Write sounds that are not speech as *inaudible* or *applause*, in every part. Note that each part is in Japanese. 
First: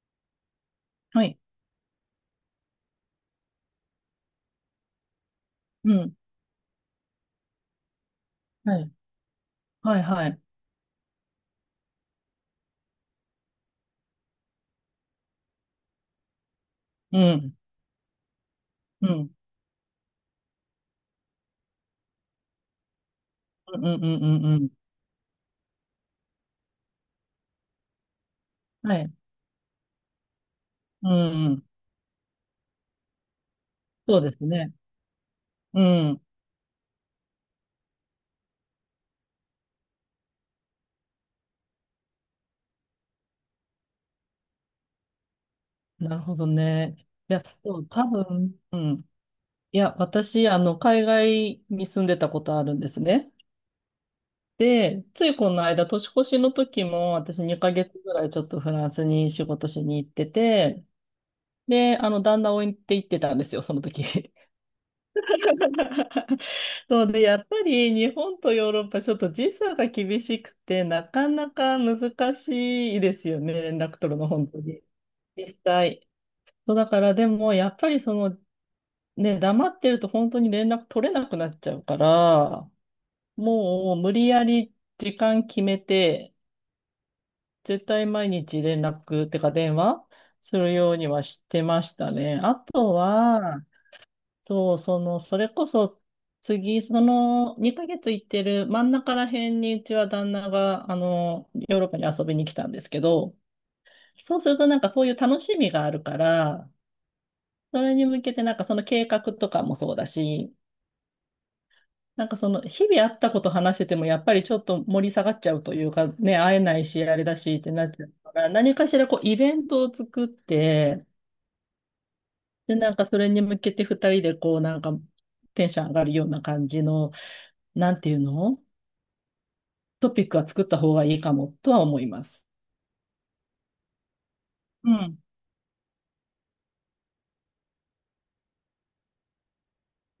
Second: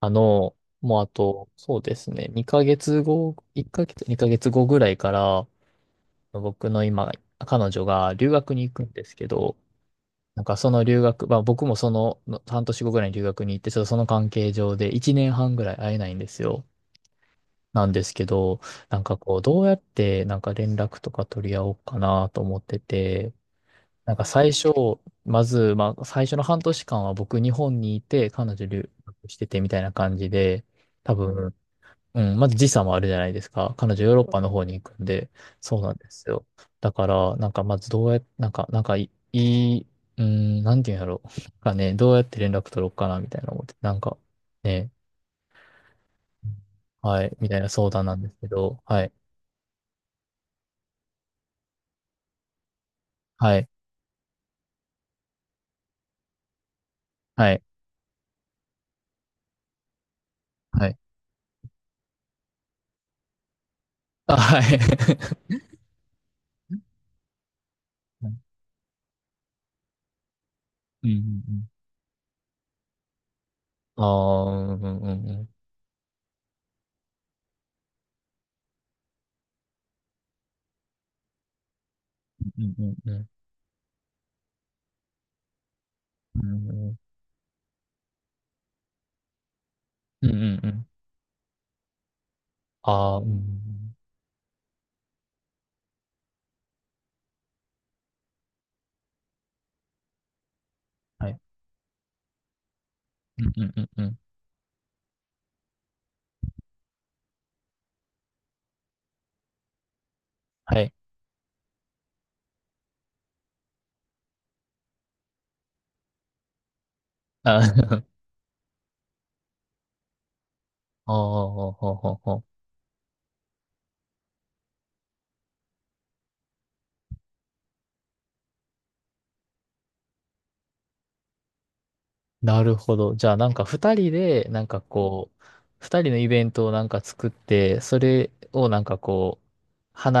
もうあはい。と、そうですね、2ヶ月後、1ヶ月、2ヶ月後ぐらいから、うん。僕の今、彼女が留学に行はくい。んですけど、はい、はい。なんかその留学、まあ僕もその半年後ぐらいに留学に行って、ちょっとその関係上で1年半ぐらい会えないんですよ。うん。なんですけど、なんうかん。こう、どうやってなんか連絡とか取り合おうかなと思ってて、うん、うん、なんうん、かうん。最うん。初、まず、まあ最初の半年間は僕日本にいて、彼女留はい。学しててみたいな感じで、う多ん、う分、ん。うん、まず時差もあるじゃないですか。彼女ヨーそうロッでパすの方ね。に行くんで、そううなんでん。すよ。だから、なんかまずどうやっ、なんか、なんかいい、いうん、なんていうんやろう。なんかね、どうやって連絡取ろうかな、みたいな思って、なんか、ね、なるほどね。はいい、や、みたいなでも相多談なんですけ分、うど、はん。い、いや、私、海外に住んでたことあるんですね。はい、で、ついこの間、年越しの時も、私はい、2ヶ月ぐらいちょっとフランスに仕事しに行ってて、はい。で、旦那を置いて行ってたんですよ、その時。あ、はい。*laughs* そうで、やっぱり日本と *laughs* ヨーロッパ、ちょっと時差が厳しくて、なうん、うん、かなうん。か難しいですよね、連絡あ取るの、あー、本う当ん、に。うん、う実ん、際。そうだから、でも、やっぱりその、ね、黙ってると本当に連絡取れなくなっちゃうかうら、ん、うん、もう無理やり時間決めて、うん、うん、絶対毎日連絡ってか電話うん、うすん、うるん、ようにはしてましたね。あとああー、うは、ん、そう、その、それこそ、次、その、2ヶ月行ってる真ん中ら辺に、うちは旦那が、はい、ヨーロッパに遊びに来たんですけど、うん、うん、うん、そうするとなんかそういう楽しみがあるから、それに向けてなんかその計画とかもそうだし、はい。なんかその、日々あったこと話してても、やっぱりちょっと盛り下がっちゃうというか、ね、会えないし、あれだしあってなっー ちゃう *laughs* から、何かしらこう、イベントを作って、ああ、ああ、ああ、で、なんかそれに向けて二人でこう、なんかテンション上がるような感じの、なんていうの、トピックは作った方がいいかもとは思います。なるほど。じゃあ、なんか二人で、なんかうん。こう、二人のイベントをなんか作って、それをなんかこう、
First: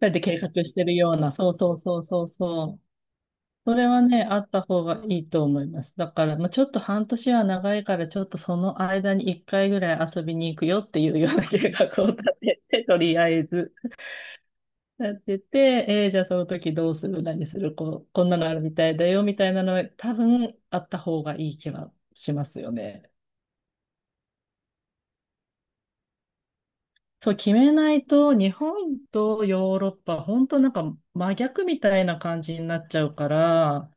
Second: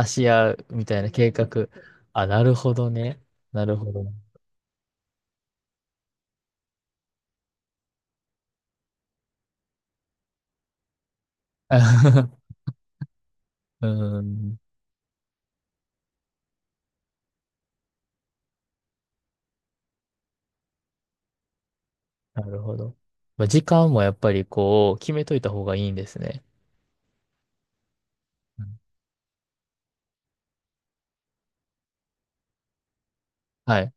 二人でし計画合うしみてるたいなよう計な、そう画。そうそうそあ、うなるそほう。どね。なそるれほはどね。ね、あった方がいいと思います。だから、まあ、ちょっと半年は長いから、ちょっとその間に一回ぐらい遊びに行くよっていうような計画を立 *laughs* てて、とりあえず。うん、なってて、じゃあその時どうする、何する、こう、こんなのあるみたいだよ、みたいなのは多分あった方がいい気はしなまるすよほど。ね。まあ、時間もやっぱりこう、決めといた方がいいんですね。そう、決めないと、日うん、本とヨーロッパ、本当なんか真逆みたいな感じになっちゃうかはら、い。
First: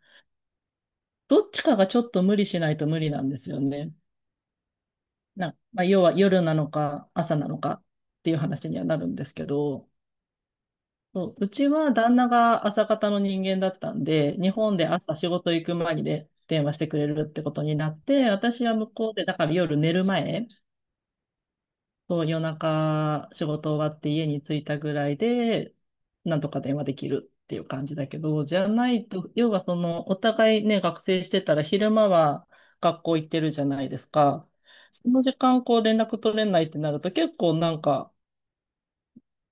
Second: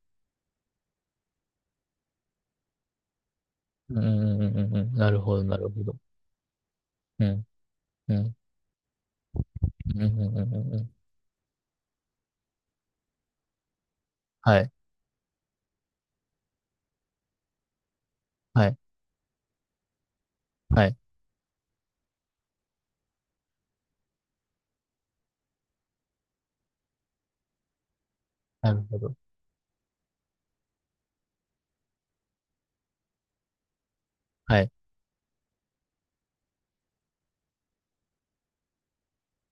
どっちかがちょっと無理しないと無理なんですようね。ん、うん、うん、うんうん。なるほど、なるまほあ、ど。要は夜なのかう朝ん、なのかっうていん、う話にはなるんですけど。うん、うん、うん。うん、そう、うちは旦那が朝方の人間だったんで、日はい、本で朝仕事行く前にで電話してくれるってことになって、私ははい、向こうで、だから夜寝る前、はい。そう夜中仕事終わって家に着いたぐらいで、なんとか電話できるっていう感じだけど、じゃなるなほいど。と、要はその、お互いね、学生してたら昼間は学校行ってるじゃないですか。はい。その時間こう連絡取れないってなると結構なんか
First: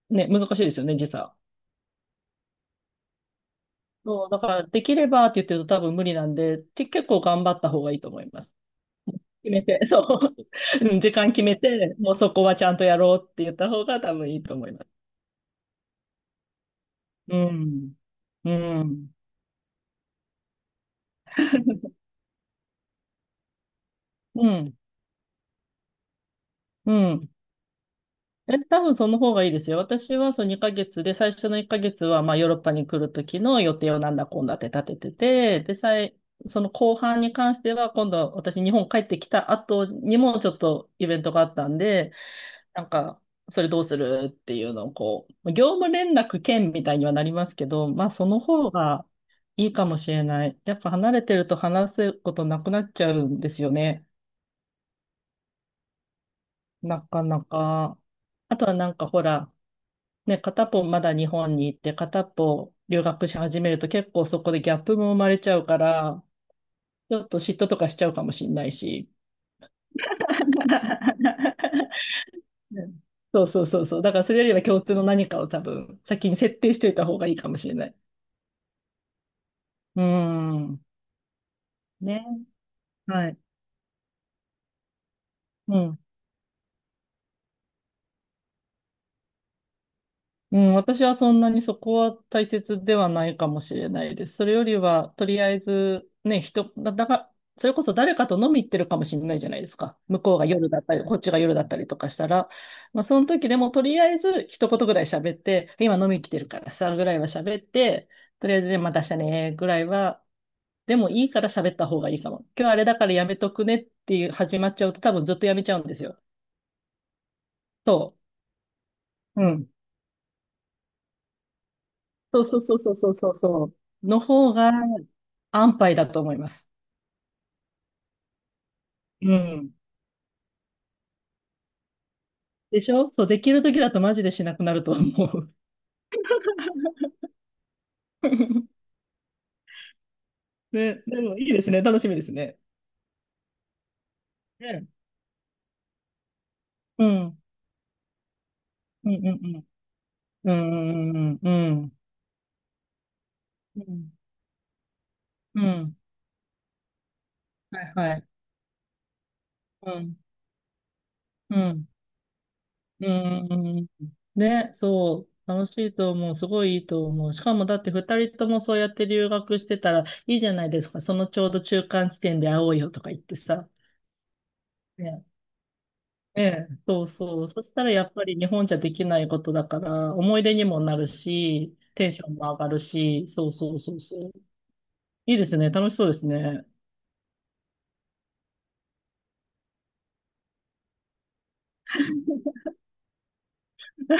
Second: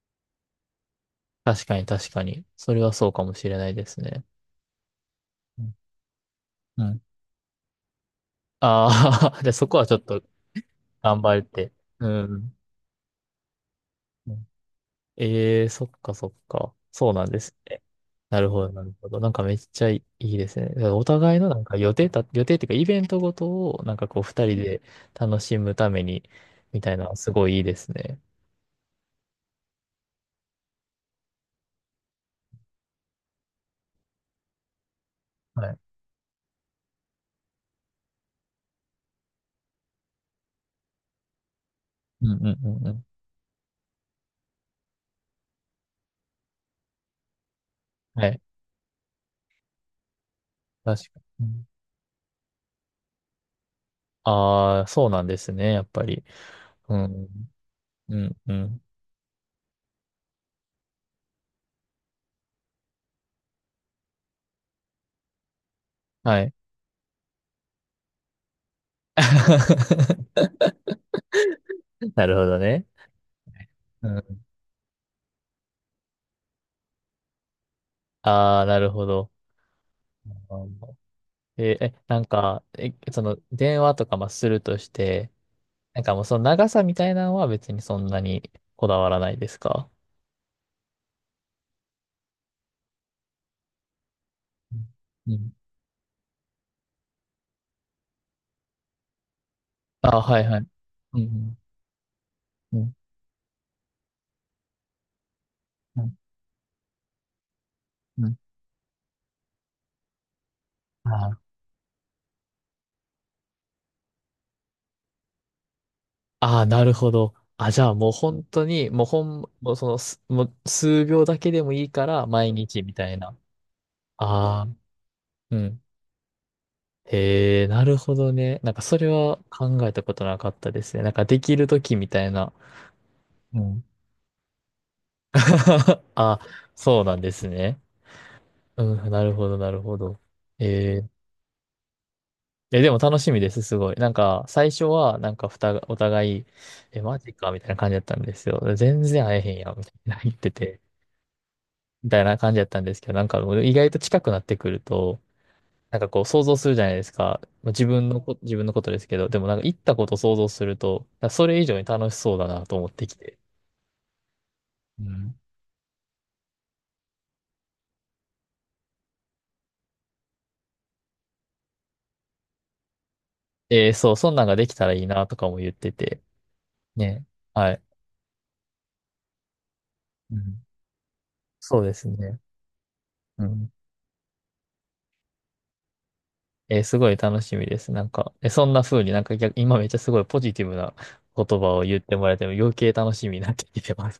ね、難しいですよね、時差。確かに確かに。それはそうかもしれないですね。そう、だからできればって言ってうるんと多分無理なんで、うん、結構頑張った方がいいと思います。ああー、*laughs* で、決めそこはて、*laughs* ちょそっとう、*laughs* うん、時頑間張っ決めて。て、うもうそこん。はちゃんとやろうって言った方が多分いいと思います。ええー、そっかそっか。そうなんうですね。ん。なるうほど、なるほん。ど。なんかめっちゃいいですね。だからお互いのなんか予定っていうかイベントごとをなんかこう二う人ん。で楽しむためにみたういなのはん。すごいいいですね。え、多分その方がいいですよ。私はその2ヶ月で、最初の1ヶ月はまあヨーロッパに来る時の予定をなんだこんだって立ててて、はで、い。その後半に関しては今度私日本帰ってきた後にもちょっとイベントがあったんで、うんうんうなんんうん。か、それどうするっていうのをこう、業務連絡兼みたいにはなりますけど、まあそはのい。方がいいかもしれない。やっぱ確離かれてるとに。話すことなくなっちゃうんですよね。ああ、そうなんですね、やっぱり。うなかん。なか。うん、うあとはん。なんかほら、ね、片っぽまだ日本に行って片っぽ留学し始めると結構そこでギャップも生まれちゃうから、はい。ちょっと嫉妬とかしちゃうかもしれないし。*laughs* *laughs* なるほどうね。ん、そうそうそうそう。うだからそれん、よりは共通の何かを多分先に設定しておいた方がいいかもしれない。ああ、なるほど。うーうん、ん。えーえ、なね。んか、そはの、い。電話とかまあするとして、うん。なんかもうその長さみたいなのは別にそんなにこだわらないですか？うん。私はそんなにそこは大切ではないかもしれないです。それよりは、とうりあん、えず、ね、だが、それこそ誰かと飲み行ってるかもしれないじゃないですか。ああ、向こうはいがはい。夜だったり、こうっちが夜んだったりとかしたら。うんまあ、その時でも、とりあえず一言ぐらい喋って、今う飲んみ来てるからさ、ぐらいは喋って、うん、とりあえず、じあまた明日ね、ぐらいは、であもいいーから喋った方がいいかも。今日あれだからやめとくねっていう始まっちゃうと多分ずっとやめちゃうんですよ。あー、なるほど。あ、じゃあもうそ本当に、う。うん。もうそのす、もう数秒だけでもいいからそう毎そうそう日そみうたそういな。そうそうの方あがあ、う安ん。牌だと思います。へえ、なるほどね。なんかそれうはん。考えたことなかったですね。なんかできるときみたいな。でしょ、そう、できうる時ん。だとマジでしなくなると思う。*laughs* あ、そうなんですね。*laughs* うん、なるほど、なるほど。えね、ー、でもいいですね。楽しみですね。でも楽しみです、すごい。なんか最初ね。はなんかふたが、お互い、え、うマジん。かみたいな感じだったんですよ。全うん然う会えへんんやん、みたいな言ってうんうて、ん。うんうんうんうん。みたいな感じだったんですけど、なんか意う外とん。近くなってくると、うん。なんかこう想像するじゃないですか。まあはいはい。自分のことですけど、でもなんか行っうたことん。を想像すると、なんかそうれ以上にん。楽しそうだなと思っうてきて。ーん。ね、うそう。ん。楽しいと思う。すごいいいと思う。しかもだって二人ともそうやって留学してたらいいじゃないですか。そのちょうど中間地点で会おうよとか言ってさ。えー、そう、そんなんができたらいいね、なとかも言ってて。ね、そうね。そう。そはしい。たらやっぱり日本じゃできないことだから、う思い出ん。にもなるし、そうでテすンションね。も上がるし、うそうん。そうそうそう。いいですね。楽しそうですね。えー、すごい楽しみです。なんか、そんな風になんか逆、今めっちゃすごいポジティブな言葉を言ってもらえても余計楽しみになってきてます。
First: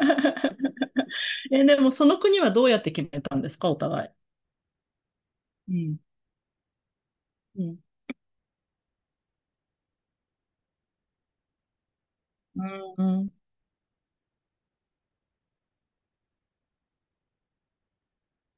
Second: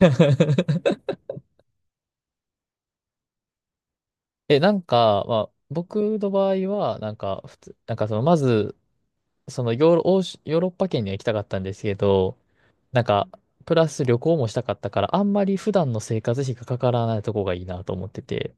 *laughs* え、でもその国はどうやって決めたんですか、お互い。なんか、まあ、うん。僕の場合は、なんか、普う通、ん。なんかその、まず、そのヨーロ、欧州ヨーロッパ圏には行きたかったんですけど、なうんか、ん。プラス旅行もしたかったから、あんまり普段の生活費がかからないとこがいいなと思ってて、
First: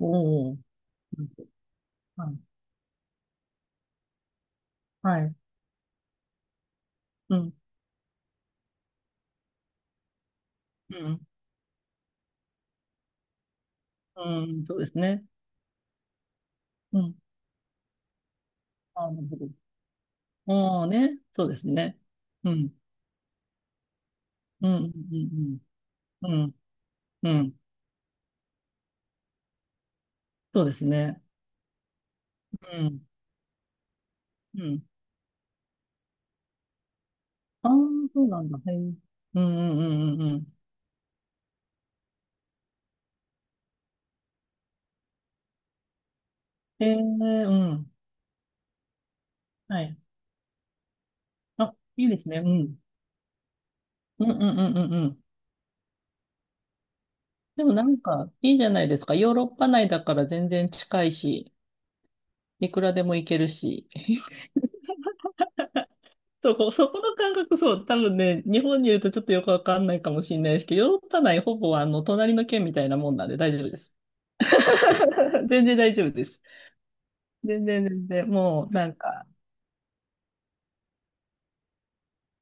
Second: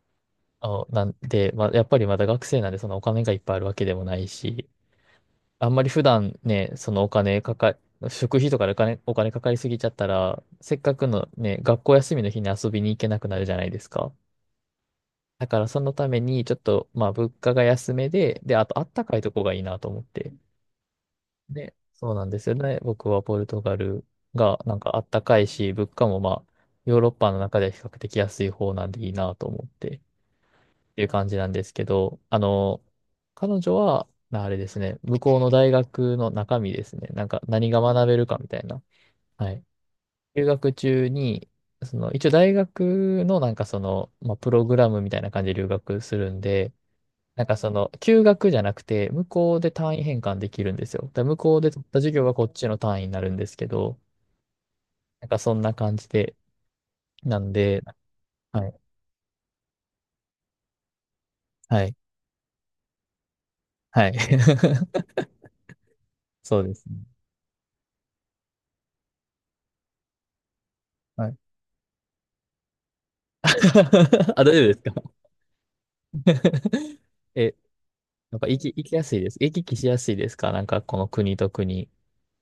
おお。なんで、まあ、やっぱりまだ学生なんでそのお金がいっぱいあるわけでもないし、はい。あんまり普段ね、そのおう金ん。かか、食費とかでお金かかりすぎちゃったら、せっかうくん。のね、学校休みの日に遊びに行けなくなるじゃないですか。うん。そうですね。だからそのために、ちょっと、うまあ、ん。物価が安めで、で、あとあったああ、かいなるとほこど。がいいなと思って。ああね。そうですね、ね。そうなんですうよん。ね。僕はポルトガルがうなんん。かあったかいし、物価もうんうん。うまん。あ、ヨーロッうパのん。中では比較的安い方なんでいいなと思ってっそうですていうね。感じなんですけど、うん。彼女は、なあれうですん。ね、向こうの大学の中身ですね、なんかあ何あ、が学べそるうかなみんただ。いへえ。うな。んうはい。んうんうんう留ん。学中に、その、一応大学のなんかその、まあ、プログラムみたいな感じで留学するんで、へえ、なんうかその、ん。休学じゃなくて、向こうではい。単位変換できるんですよ。だから向こうであ、取ったいい授で業すがね。こうっちのん。単位になるんですけど、うんうんうんうんうん。なんかそんな感じで、なんでもで、なんか、いいじはゃい、ないですか。ヨーロッパ内だから全然近いし、はい、いくらでも行けるし。はい。*laughs* そそうこ、ですそね。この感覚、そう、多分ね、日本にいるとちょっとよくわかんないかもしれないですけど、ヨーロッパはい。内ほぼ隣の県みたいなもんなんで大丈夫です。*laughs* あ、大丈夫ですか？ *laughs* 全然大丈夫です。*laughs* え、全然全然、やっぱもう行なきんやすいか、です。行き来しやすいですか、なんかこの国と国？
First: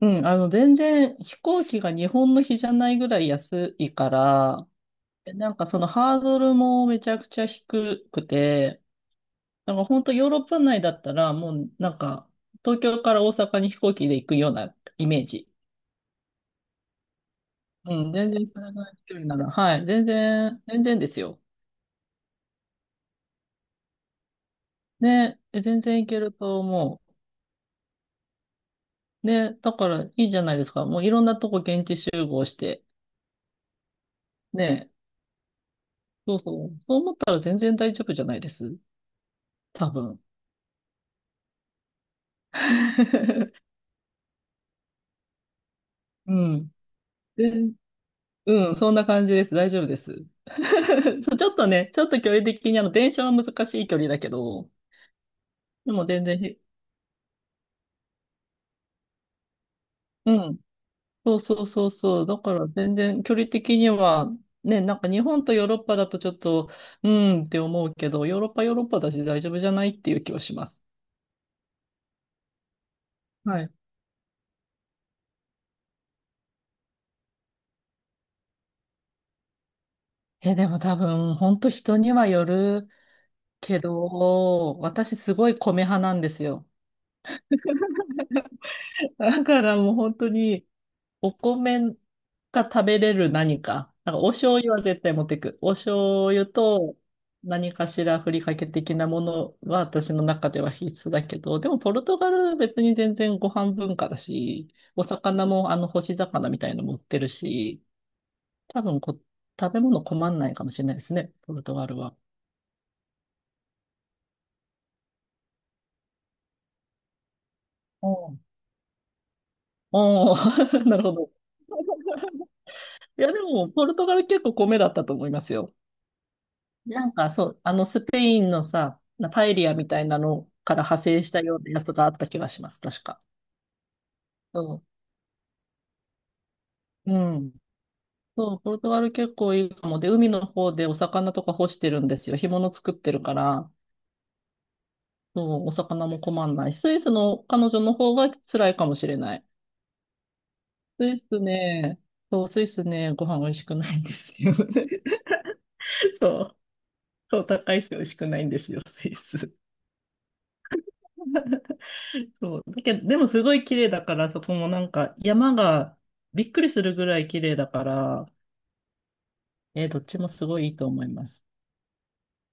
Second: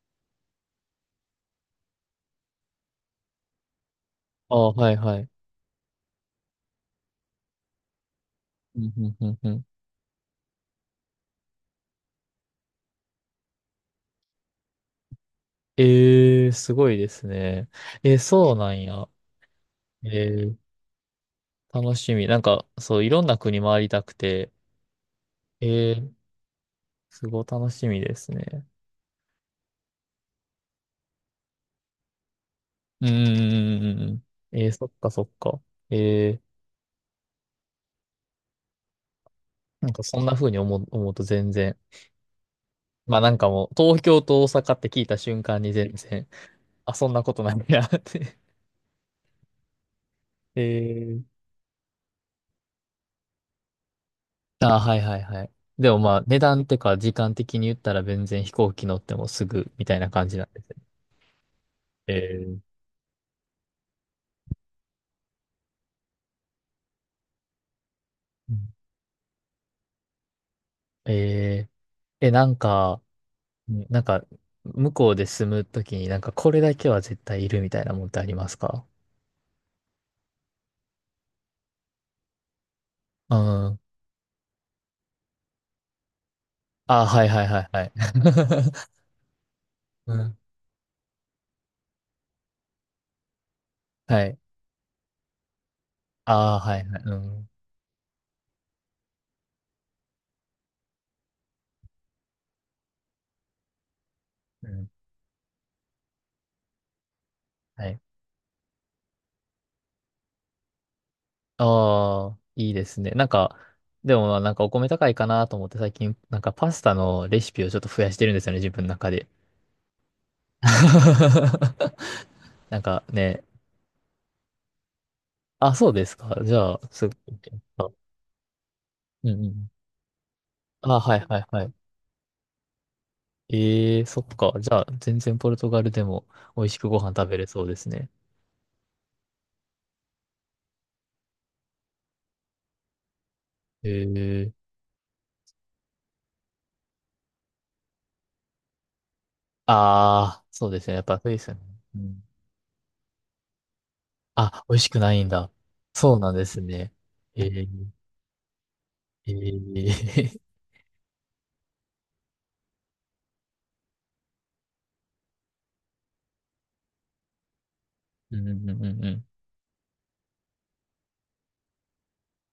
うん、全然飛行機が日本の比じゃないぐらい安いかあら、あ、はいはい。なんかそのハードルもめちゃくちゃ低くうて、んうんうんうん。なんか本当ヨーロッパ内だったらもうなんか東京から大阪に飛行機で行くようなイメージ。ええ、すごいですね。うん、えー、全然そうそなれぐんらいのや。距離なら、はい、全えー、然、全然ですよ。楽しみ。なんか、そう、いろんな国回りたくて、ね、全え然いー、けると思すごい楽しみですね。う。ね、だからいいじゃないですか。もういろんなとこ現地集合して、うんうんうんうん。えー、そね、っかそっか。そえうー、そう、そう思ったら全然大丈夫じゃないです。な多んか分。そんな風に思うと全然。まあなんかもう、*laughs* 東京と大阪って聞いた瞬間に全然、うん。あ、そんなことで、ないなって。うん、そんな感じです。大丈夫です。*laughs* えー、*laughs* そう、ちょっとね、ちょっと距離的に電車は難しい距離だけど、ああ、はいはいはい。ででももまあ、全値然ひ、段とか時間的に言ったら全然飛行機乗ってもすぐみたいな感うじなんでん。すね。そうそうそうえそう。だかーら全然距離的には、ね、なんか日本とヨーロッパだとちょっと、うーんって思うけど、ヨーロッうんパヨーロッパだし大丈夫じゃないっていう気はします。えなんか、はい。うん、なんか、向こうで住むときになんかこれだけは絶対いるみたいなもんってありますか？え、でも多分、本当人にはよるうん、けど、私すごい米派なんですよ。ああ、はいはいはいはい。*laughs* だからもうう本当ん。に、お米が食べれる何か。なんかはおい。醤油は絶対持ってく。お醤油ああ、はいとはい。うん。何かしらふりかけ的なものは私の中では必須だけど、でもポルトガル別に全然ご飯文化だうし、ん。お魚もあの干し魚みたいの持ってるし、はい。多分食べ物困んないかもしれないですね、ポルトガルは。ああ、いいですね。なんか、でもまあなんかお米高いかなと思って最近、なんかパスタのレシピをちょっと増おやしてるんうですよね、自分の中で。おう *laughs* なるほど。*laughs* なんかいや、でね、も、ポルトガル結構米だったと思いますあ、よ。そうですか。じゃあ、なすんぐか見そてみう、あのます。スペインのさ、うなんパうエリん。アみたいなのからあ、派はい生しはたいよはうない。やつがあった気がします、確か。ええ、そっか。じゃそあ、全然ポルトガルでも美味しくご飯う。う食べれん。そうですね。そう、ポルトガル結構いいかも。で、海の方でお魚とか干してるんですよ。干物作ってるから、ええ、そう、お魚も困んないし。スイスの彼女の方が辛いかもしれない。ああ、そうですね。やっスぱそイうでスすよね、ね。そう、スイスね、ご飯美味しくないんですよ。あ、美味しくないんだ。そう *laughs* なんそでう、すね。そえう、ー、高いし美味しくないんですよ、スイえス。ー、そう。だけど、でもすごい綺麗だから、そこもなんか山がびっくりするぐらい綺麗だから、*laughs* うんうんうんうん。どっちもすごいいいと思います。